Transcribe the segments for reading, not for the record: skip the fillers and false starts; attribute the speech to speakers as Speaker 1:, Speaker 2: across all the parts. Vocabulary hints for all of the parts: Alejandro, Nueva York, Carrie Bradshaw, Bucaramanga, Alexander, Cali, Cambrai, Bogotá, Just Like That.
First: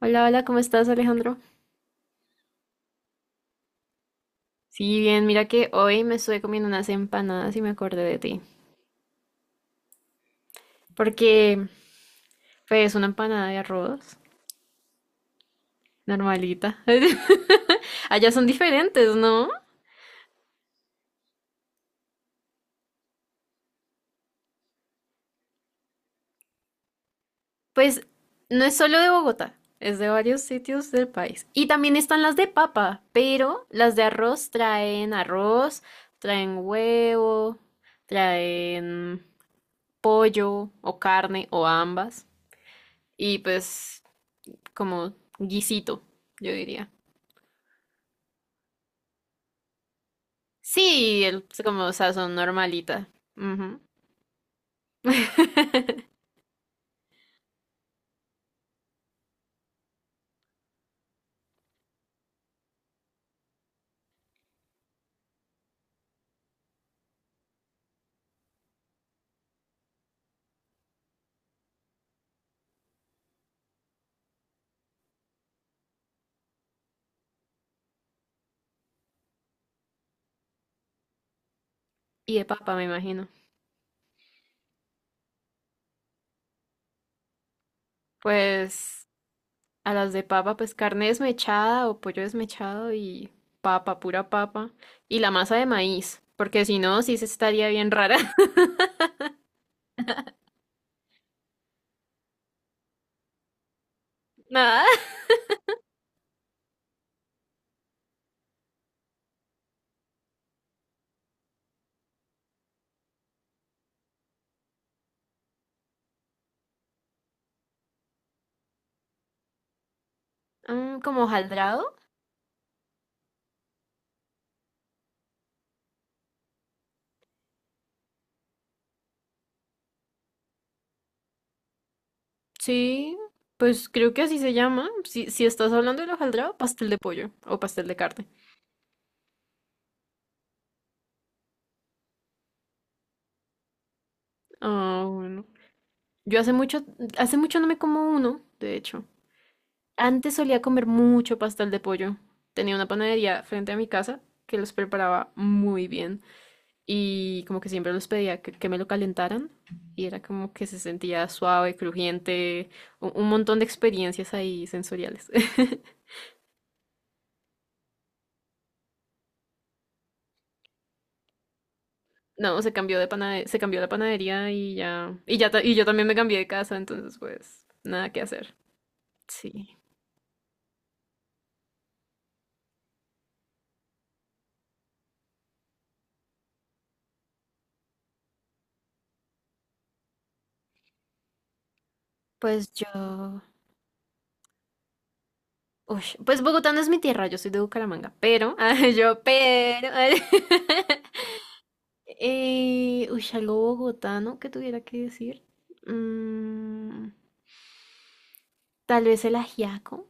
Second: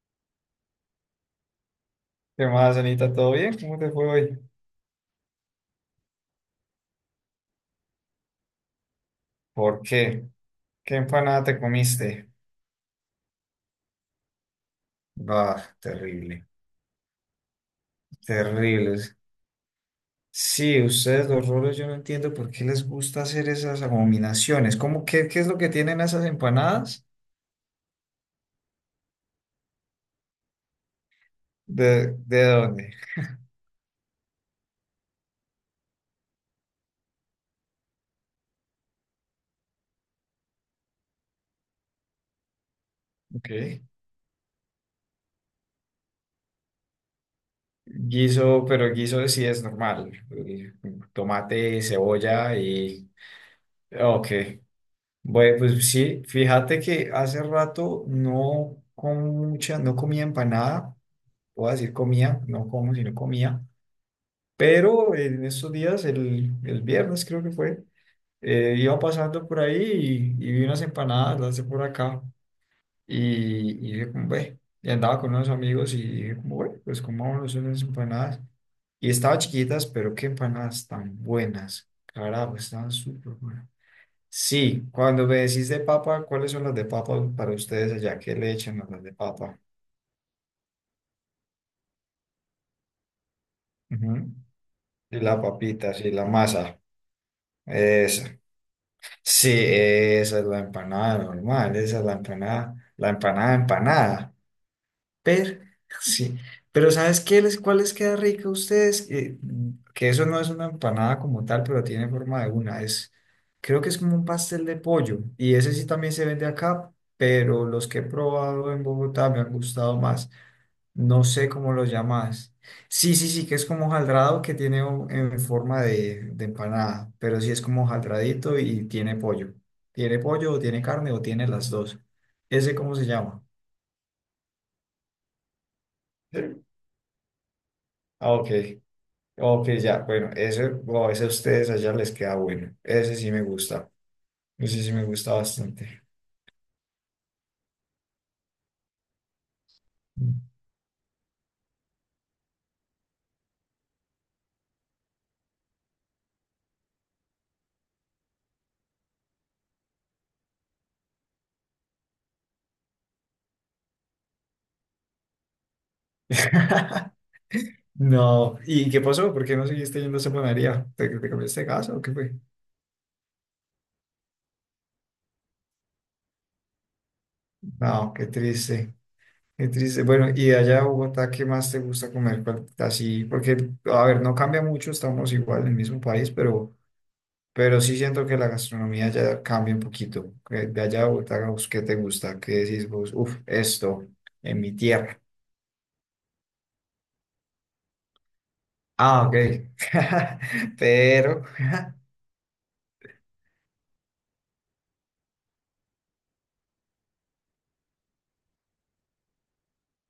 Speaker 1: Hola, hola, ¿cómo estás, Alejandro?
Speaker 2: ¿Qué más, Anita? ¿Todo bien? ¿Cómo te fue hoy?
Speaker 1: Sí, bien, mira que hoy me estuve comiendo unas empanadas y me acordé de ti.
Speaker 2: ¿Por qué? ¿Qué empanada
Speaker 1: Porque,
Speaker 2: te comiste?
Speaker 1: pues, una empanada de arroz,
Speaker 2: Bah, terrible,
Speaker 1: normalita. Allá son
Speaker 2: terrible.
Speaker 1: diferentes, ¿no?
Speaker 2: Sí, ustedes los rolos, yo no entiendo por qué les gusta hacer esas abominaciones. ¿Cómo qué es lo que tienen esas empanadas?
Speaker 1: Pues, no es solo de Bogotá, es de varios sitios del país. Y también
Speaker 2: ¿De,
Speaker 1: están las
Speaker 2: de
Speaker 1: de
Speaker 2: dónde?
Speaker 1: papa, pero las de arroz, traen huevo, traen pollo o carne o ambas. Y
Speaker 2: Ok.
Speaker 1: pues, como guisito, yo diría.
Speaker 2: Guiso, pero guiso sí es normal.
Speaker 1: Sí, el,
Speaker 2: Tomate,
Speaker 1: como, o sea, son
Speaker 2: cebolla
Speaker 1: normalitas.
Speaker 2: y...
Speaker 1: Ujú.
Speaker 2: Ok. Bueno, pues sí, fíjate que hace rato no, con mucha, no comía empanada. Voy a decir comía, no como, sino comía. Pero en estos días, el viernes creo que fue, iba pasando por ahí y vi unas empanadas, las de por acá, y dije como, ve, y andaba con unos amigos y dije como, bueno, pues comámonos unas empanadas. Y estaban chiquitas, pero qué empanadas tan buenas.
Speaker 1: Y de
Speaker 2: Carajo,
Speaker 1: papa, me
Speaker 2: estaban
Speaker 1: imagino.
Speaker 2: súper buenas. Sí, cuando me decís de papa, ¿cuáles son las de papa para ustedes allá? ¿Qué le echan a las
Speaker 1: Pues
Speaker 2: de papa?
Speaker 1: a las de papa, pues carne desmechada o pollo desmechado y papa,
Speaker 2: Ujú.
Speaker 1: pura papa. Y
Speaker 2: Y
Speaker 1: la
Speaker 2: la
Speaker 1: masa de
Speaker 2: papita, sí,
Speaker 1: maíz,
Speaker 2: la
Speaker 1: porque si
Speaker 2: masa.
Speaker 1: no, sí se estaría bien rara.
Speaker 2: Esa. Sí, esa es la empanada normal, esa es la empanada empanada.
Speaker 1: Nada.
Speaker 2: Pero, sí, pero ¿sabes qué les, cuál les queda rica a ustedes? Que eso no es una empanada como tal, pero tiene forma de una. Es, creo que es como un pastel de pollo. Y ese sí también se vende acá, pero los que he probado en Bogotá me han gustado más.
Speaker 1: Mm, ¿como
Speaker 2: No sé cómo lo
Speaker 1: hojaldrado?
Speaker 2: llamas. Sí, sí, sí, que es como hojaldrado que tiene un- en forma de empanada, pero sí es como hojaldradito y tiene pollo. Tiene pollo o tiene carne o tiene las dos. ¿Ese cómo se
Speaker 1: Sí,
Speaker 2: llama?
Speaker 1: pues creo que así se llama. Si, si estás hablando del hojaldrado, pastel de pollo o pastel de carne.
Speaker 2: Ah, ok, ok, ya, bueno, ese, wow, ese a ustedes allá les queda bueno. Ese sí me gusta. Ese sí me
Speaker 1: Ah,
Speaker 2: gusta
Speaker 1: bueno.
Speaker 2: bastante.
Speaker 1: Yo hace mucho no me como uno, de hecho. Antes solía comer mucho pastel de pollo. Tenía una panadería frente a mi casa que los preparaba muy bien y como que siempre los pedía que me lo calentaran y era como que se sentía suave, crujiente, un montón de experiencias ahí sensoriales.
Speaker 2: No, ¿y qué pasó? ¿Por qué no seguiste yendo a esa panadería? ¿Te, te cambiaste de casa o qué fue?
Speaker 1: No, se cambió de panade- se cambió la panadería y ya ta- y yo también me cambié de casa, entonces pues nada
Speaker 2: No,
Speaker 1: que
Speaker 2: qué
Speaker 1: hacer.
Speaker 2: triste. Qué
Speaker 1: Sí.
Speaker 2: triste. Bueno, y de allá a Bogotá, ¿qué más te gusta comer? ¿Cuál- así, porque, a ver, no cambia mucho, estamos igual en el mismo país, pero sí siento que la gastronomía ya cambia un poquito. Que de allá a Bogotá, ¿vos qué te gusta? ¿Qué
Speaker 1: Pues
Speaker 2: decís vos? Uf,
Speaker 1: yo
Speaker 2: esto, en mi tierra.
Speaker 1: uy, pues Bogotá no es mi tierra, yo soy de Bucaramanga, pero ah, yo
Speaker 2: Ah, ok.
Speaker 1: pero
Speaker 2: Pero,
Speaker 1: Uy, algo bogotano que tuviera que decir. Mm, tal vez el ajiaco.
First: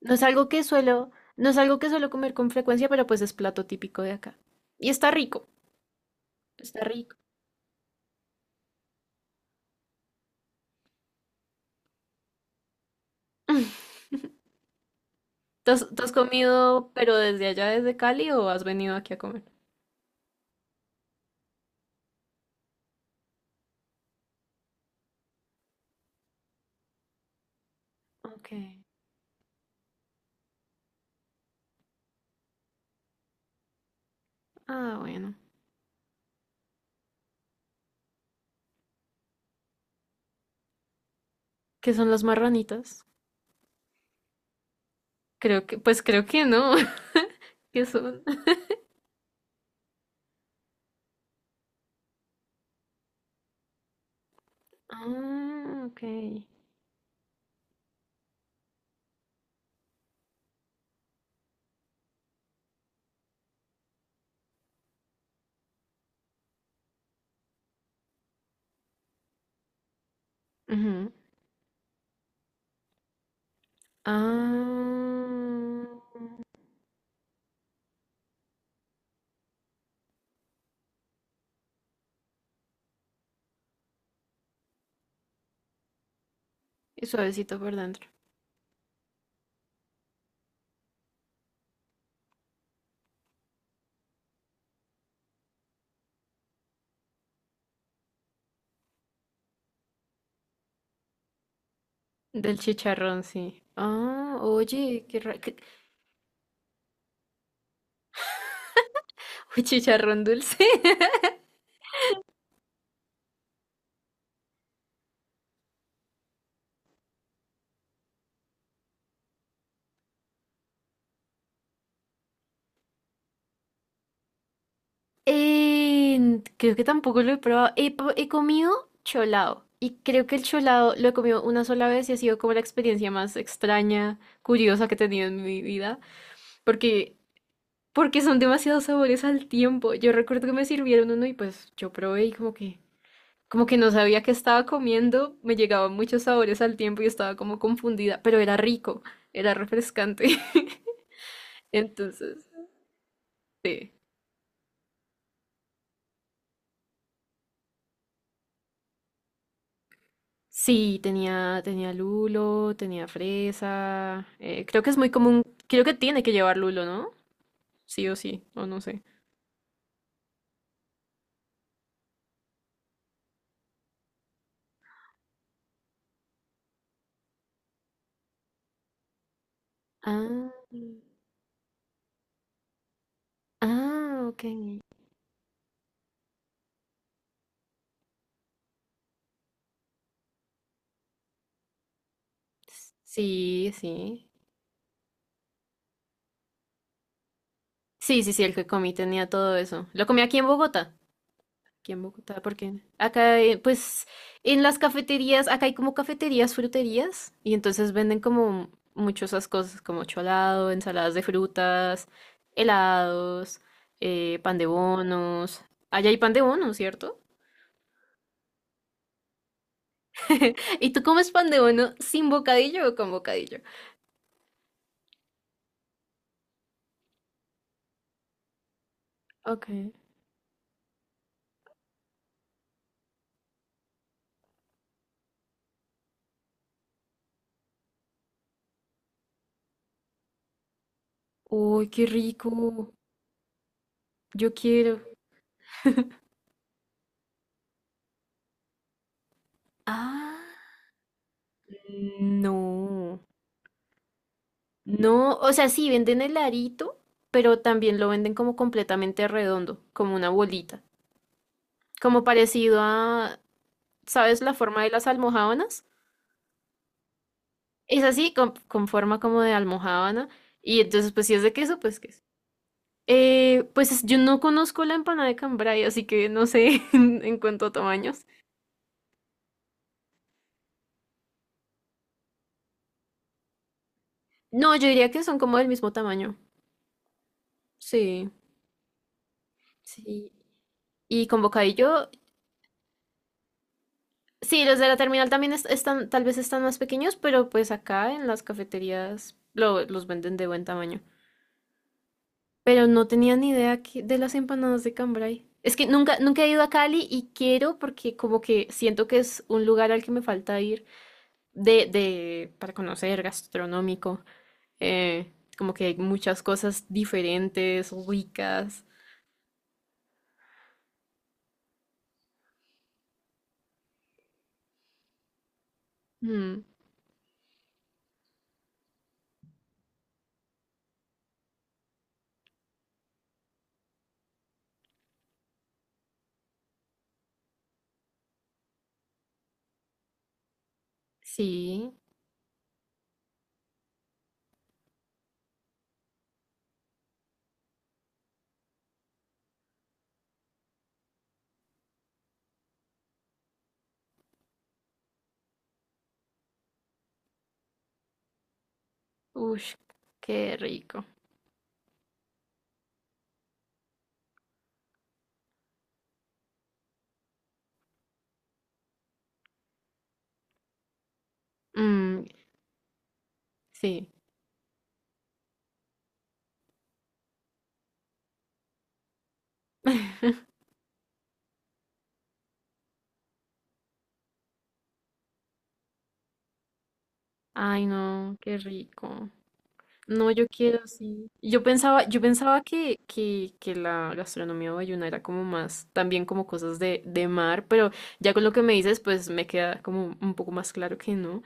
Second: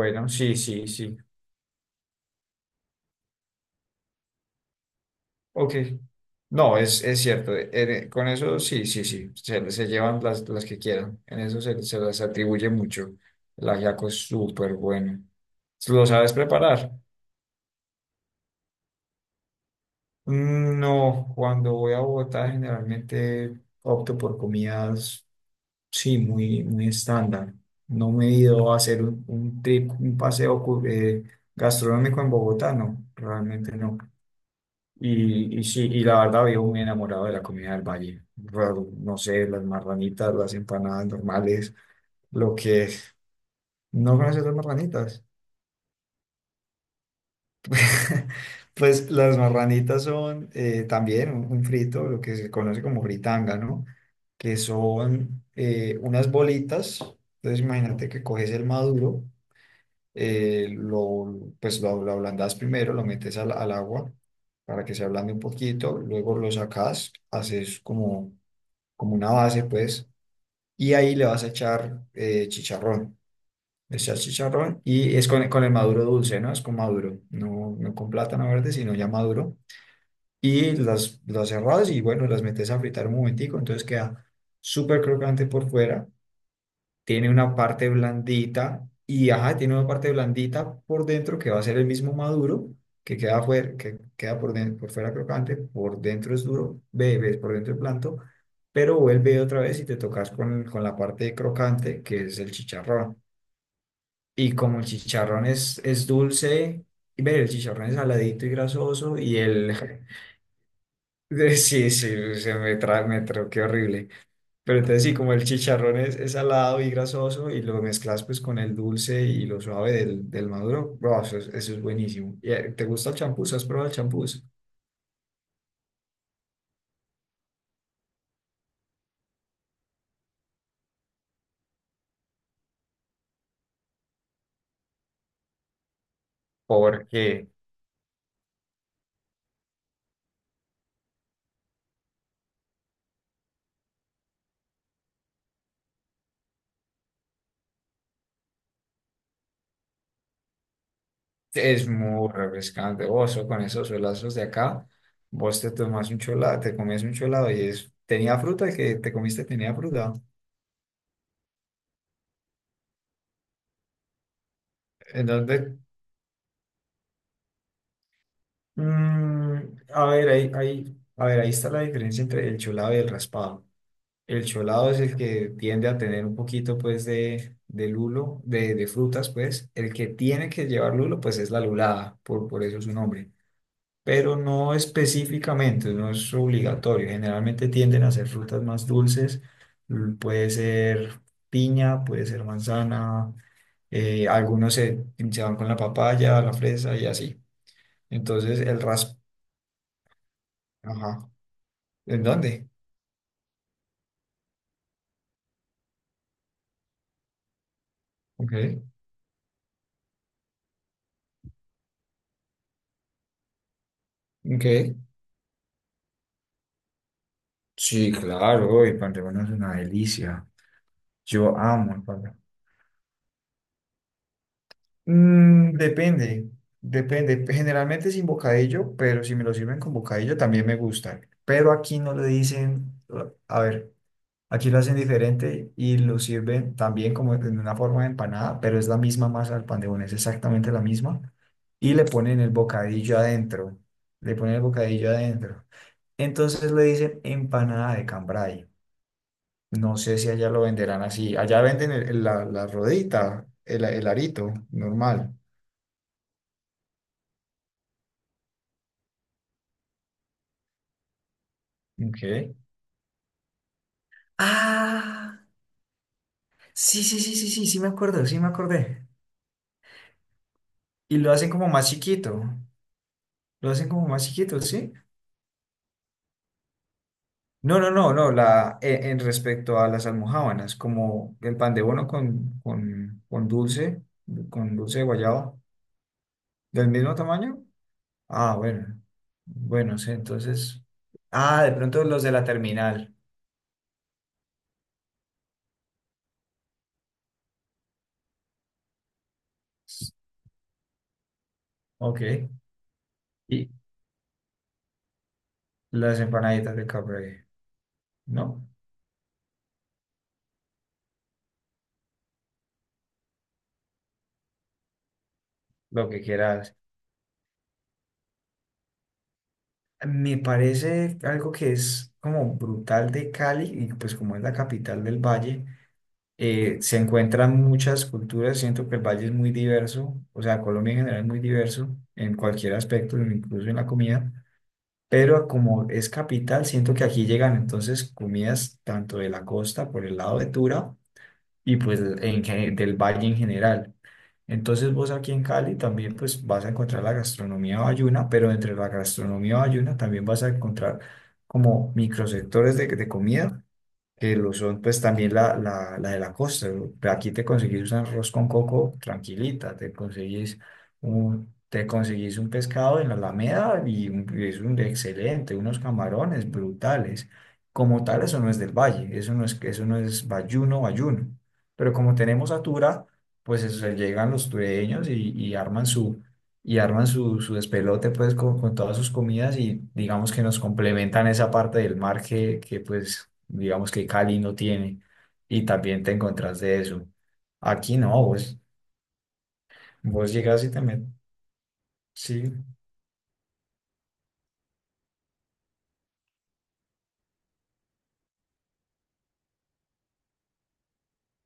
Speaker 1: No es algo
Speaker 2: sí,
Speaker 1: que
Speaker 2: sí,
Speaker 1: suelo,
Speaker 2: sí.
Speaker 1: no es algo que suelo comer con frecuencia, pero pues es plato típico de acá. Y está rico,
Speaker 2: Ok. No,
Speaker 1: está rico.
Speaker 2: es cierto. Con eso, sí, sí, sí. Se llevan las que quieran. En eso se, se las atribuye mucho. El ajiaco es súper bueno.
Speaker 1: Tú
Speaker 2: ¿Lo
Speaker 1: has
Speaker 2: sabes preparar?
Speaker 1: comido, pero desde allá, desde Cali, o has venido aquí a comer?
Speaker 2: Mm, no, cuando voy a Bogotá generalmente opto por comidas, sí, muy, muy estándar. No me he
Speaker 1: Ok.
Speaker 2: ido a hacer un trip, un paseo cu- gastronómico en Bogotá, no, realmente no.
Speaker 1: Ah, bueno.
Speaker 2: Y sí, y la verdad vivo muy enamorado de la comida del valle. Raro, no sé, las marranitas, las empanadas normales,
Speaker 1: ¿Qué son las
Speaker 2: lo que...
Speaker 1: marranitas?
Speaker 2: ¿No conoces las marranitas?
Speaker 1: Creo que, pues creo que no. ¿Qué son?
Speaker 2: Pues las marranitas son también un frito, lo que se conoce como fritanga, ¿no? Que son
Speaker 1: Ah, ok.
Speaker 2: unas bolitas. Entonces imagínate que coges el maduro, lo, pues lo ablandas primero, lo metes al agua para que se ablande un poquito, luego lo sacas, haces como, como una base, pues, y
Speaker 1: Ujú.
Speaker 2: ahí le vas a echar chicharrón. Le echas chicharrón y es con el
Speaker 1: Ah.
Speaker 2: maduro dulce, ¿no? Es con maduro, no, no con plátano verde, sino ya maduro y las cerrás y bueno, las metes a fritar un momentico, entonces queda súper crocante por fuera,
Speaker 1: Y
Speaker 2: tiene una
Speaker 1: suavecito por
Speaker 2: parte
Speaker 1: dentro.
Speaker 2: blandita y ajá, tiene una parte blandita por dentro que va a ser el mismo maduro, que queda, fuera, que queda por, den- por fuera crocante, por dentro es duro, bebes por dentro es blando, pero vuelve otra vez y te tocas con la parte crocante que es el
Speaker 1: Del
Speaker 2: chicharrón.
Speaker 1: chicharrón, sí. Ah,
Speaker 2: Y como el
Speaker 1: oye, qué ra...
Speaker 2: chicharrón
Speaker 1: qué-
Speaker 2: es dulce, y ve, el chicharrón es saladito y grasoso y
Speaker 1: Uy,
Speaker 2: el,
Speaker 1: chicharrón dulce.
Speaker 2: De- sí, sí, se me, tra me troqué horrible. Pero entonces sí, como el chicharrón es salado y grasoso y lo mezclas pues con el dulce y lo suave del maduro, bro, eso es buenísimo. ¿Y, ¿te gusta el champús? ¿Has probado el champús?
Speaker 1: Eh, creo que tampoco lo he probado. He, po- he comido cholado. Y creo que el cholado lo he comido una sola vez y ha sido como la experiencia más extraña, curiosa que he tenido en mi vida. Porque,
Speaker 2: Porque
Speaker 1: porque son demasiados sabores al tiempo. Yo recuerdo que me sirvieron uno y pues yo probé y como que... Como que no sabía qué estaba comiendo, me llegaban muchos sabores al tiempo y estaba como confundida, pero era rico, era refrescante.
Speaker 2: es muy
Speaker 1: Entonces,
Speaker 2: refrescante. Vos con esos
Speaker 1: sí.
Speaker 2: solazos de acá, vos te tomas un cholado, te comes un cholado y es, tenía fruta, el que te comiste tenía fruta.
Speaker 1: Sí, tenía, tenía lulo, tenía fresa. Creo que es muy común,
Speaker 2: Entonces,
Speaker 1: creo que tiene que llevar lulo, ¿no? Sí o sí, o no sé.
Speaker 2: mm, a ver, ahí, ahí, a ver, ahí está la diferencia entre el cholado y el raspado. El cholado es el que tiende a tener un poquito, pues, de lulo, de frutas, pues. El que tiene
Speaker 1: Ah,
Speaker 2: que llevar lulo, pues, es la lulada, por eso su nombre.
Speaker 1: ah,
Speaker 2: Pero
Speaker 1: ok.
Speaker 2: no específicamente, no es obligatorio. Generalmente tienden a ser frutas más dulces. L- puede ser piña, puede ser manzana.
Speaker 1: Sí, sí.
Speaker 2: Algunos se van con la papaya, la fresa y así.
Speaker 1: Sí, sí, sí, el
Speaker 2: Entonces,
Speaker 1: que
Speaker 2: el
Speaker 1: comí
Speaker 2: ras...
Speaker 1: tenía todo eso. Lo comí aquí en Bogotá.
Speaker 2: Ajá.
Speaker 1: Aquí en
Speaker 2: ¿En
Speaker 1: Bogotá,
Speaker 2: dónde?
Speaker 1: porque acá, pues, en las cafeterías, acá hay como cafeterías, fruterías, y entonces venden como
Speaker 2: Ok.
Speaker 1: muchas esas cosas, como cholado, ensaladas de frutas, helados, pan de
Speaker 2: Ok.
Speaker 1: bonos. Allá hay pan de bono, ¿cierto?
Speaker 2: Sí, claro, el Panteón es una delicia.
Speaker 1: ¿Y tú comes pan
Speaker 2: Yo
Speaker 1: de bono
Speaker 2: amo el
Speaker 1: sin
Speaker 2: pabellón.
Speaker 1: bocadillo o con bocadillo?
Speaker 2: Mm, depende, depende. Generalmente sin bocadillo, pero si me lo
Speaker 1: Ok.
Speaker 2: sirven con bocadillo también me gusta. Pero aquí no le dicen, a ver, aquí lo hacen diferente y lo sirven también como en una forma de empanada, pero es la misma masa del pan de bono, es exactamente la misma.
Speaker 1: Uy,
Speaker 2: Y
Speaker 1: qué
Speaker 2: le ponen el
Speaker 1: rico.
Speaker 2: bocadillo adentro, le
Speaker 1: Yo
Speaker 2: ponen el
Speaker 1: quiero.
Speaker 2: bocadillo adentro. Entonces le dicen empanada de cambray. No sé si
Speaker 1: Ah,
Speaker 2: allá lo venderán así. Allá venden el- la
Speaker 1: no.
Speaker 2: rodita, el arito
Speaker 1: No,
Speaker 2: normal.
Speaker 1: o sea, sí venden el arito, pero también lo venden como completamente redondo, como una bolita, como
Speaker 2: Ok.
Speaker 1: parecido a, ¿sabes la forma de las
Speaker 2: Ah,
Speaker 1: almojábanas?
Speaker 2: sí, sí, sí, sí, sí, sí me
Speaker 1: Es
Speaker 2: acuerdo,
Speaker 1: así,
Speaker 2: sí me
Speaker 1: con
Speaker 2: acordé.
Speaker 1: forma como de almojábana, y entonces
Speaker 2: Y
Speaker 1: pues
Speaker 2: lo
Speaker 1: si es
Speaker 2: hacen
Speaker 1: de
Speaker 2: como
Speaker 1: queso,
Speaker 2: más
Speaker 1: pues queso.
Speaker 2: chiquito. Lo hacen
Speaker 1: Pues es-
Speaker 2: como
Speaker 1: yo
Speaker 2: más
Speaker 1: no
Speaker 2: chiquito,
Speaker 1: conozco
Speaker 2: ¿sí?
Speaker 1: la empanada de cambray, así que no sé en cuanto a
Speaker 2: No, no, no,
Speaker 1: tamaños.
Speaker 2: no. La, en respecto a las almojábanas, como el pan de bono
Speaker 1: No,
Speaker 2: con
Speaker 1: yo
Speaker 2: dulce de
Speaker 1: diría que son
Speaker 2: guayaba,
Speaker 1: como del mismo tamaño.
Speaker 2: del mismo tamaño.
Speaker 1: Sí,
Speaker 2: Ah, bueno. Bueno, sí,
Speaker 1: sí.
Speaker 2: entonces.
Speaker 1: Y con
Speaker 2: Ah, de pronto
Speaker 1: bocadillo
Speaker 2: los de la terminal.
Speaker 1: sí, los de la terminal también est- están, tal vez están más pequeños, pero pues acá en las cafeterías lo- los venden de buen tamaño.
Speaker 2: Ok.
Speaker 1: Pero no tenía ni
Speaker 2: Y
Speaker 1: idea que- de las empanadas de Cambrai. Es que nunca,
Speaker 2: las
Speaker 1: nunca he ido a
Speaker 2: empanaditas de
Speaker 1: Cali y
Speaker 2: Cabre,
Speaker 1: quiero porque como que
Speaker 2: ¿no?
Speaker 1: siento que es un lugar al que me falta ir de, para conocer, gastronómico. Como que hay
Speaker 2: Lo que
Speaker 1: muchas
Speaker 2: quieras.
Speaker 1: cosas diferentes, ricas.
Speaker 2: Me parece algo que es como brutal de Cali, y pues como es la capital del Valle,
Speaker 1: Mm,
Speaker 2: se encuentran muchas culturas. Siento que el Valle es muy diverso, o sea, Colombia en general es muy diverso en cualquier aspecto, incluso en la comida. Pero como es capital, siento que aquí llegan entonces comidas tanto de la costa por el lado de Tura y
Speaker 1: sí.
Speaker 2: pues en, gen- del Valle en general. Entonces vos aquí en Cali también pues vas a encontrar la gastronomía bayuna, pero entre la gastronomía bayuna también vas a encontrar como microsectores de comida que lo son pues también la de la costa. Aquí te conseguís un arroz con coco
Speaker 1: Uy,
Speaker 2: tranquilita,
Speaker 1: qué rico.
Speaker 2: te conseguís un pescado en la Alameda y un- y es un excelente, unos camarones brutales. Como tal, eso no es del valle, eso no es bayuno, bayuno. Pero como
Speaker 1: Mm,
Speaker 2: tenemos atura, pues eso,
Speaker 1: sí.
Speaker 2: llegan los tureños y arman su y arman su, su despelote pues con todas sus comidas y digamos que nos complementan esa parte del mar que pues digamos que Cali no tiene y también te encontrás de eso.
Speaker 1: Ay,
Speaker 2: Aquí no,
Speaker 1: no, qué
Speaker 2: vos,
Speaker 1: rico. No,
Speaker 2: vos
Speaker 1: yo
Speaker 2: llegas y te
Speaker 1: quiero,
Speaker 2: metes,
Speaker 1: sí. Yo
Speaker 2: sí,
Speaker 1: pensaba que la gastronomía bayuna era como más, también como cosas de mar, pero ya con lo que me dices, pues me queda como un poco más claro que no.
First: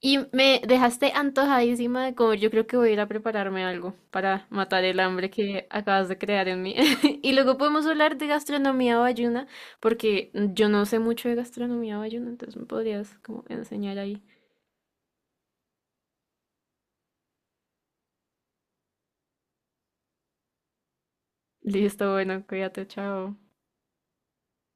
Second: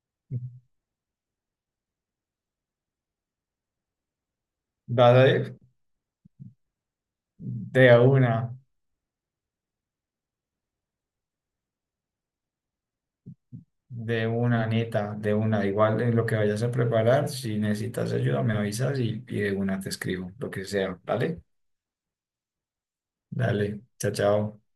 Speaker 1: Y me dejaste antojadísima de comer. Yo creo que voy a ir a prepararme algo para matar el
Speaker 2: vas
Speaker 1: hambre que acabas de crear en mí. Y luego podemos
Speaker 2: de
Speaker 1: hablar de
Speaker 2: una,
Speaker 1: gastronomía bayuna, porque yo no sé mucho de gastronomía bayuna, entonces me podrías como enseñar ahí.
Speaker 2: de una neta, de una, igual en lo que vayas a preparar, si necesitas ayuda me avisas y de una te escribo, lo que sea, ¿vale?
Speaker 1: Listo, bueno, cuídate, chao.
Speaker 2: Dale, chao, chao.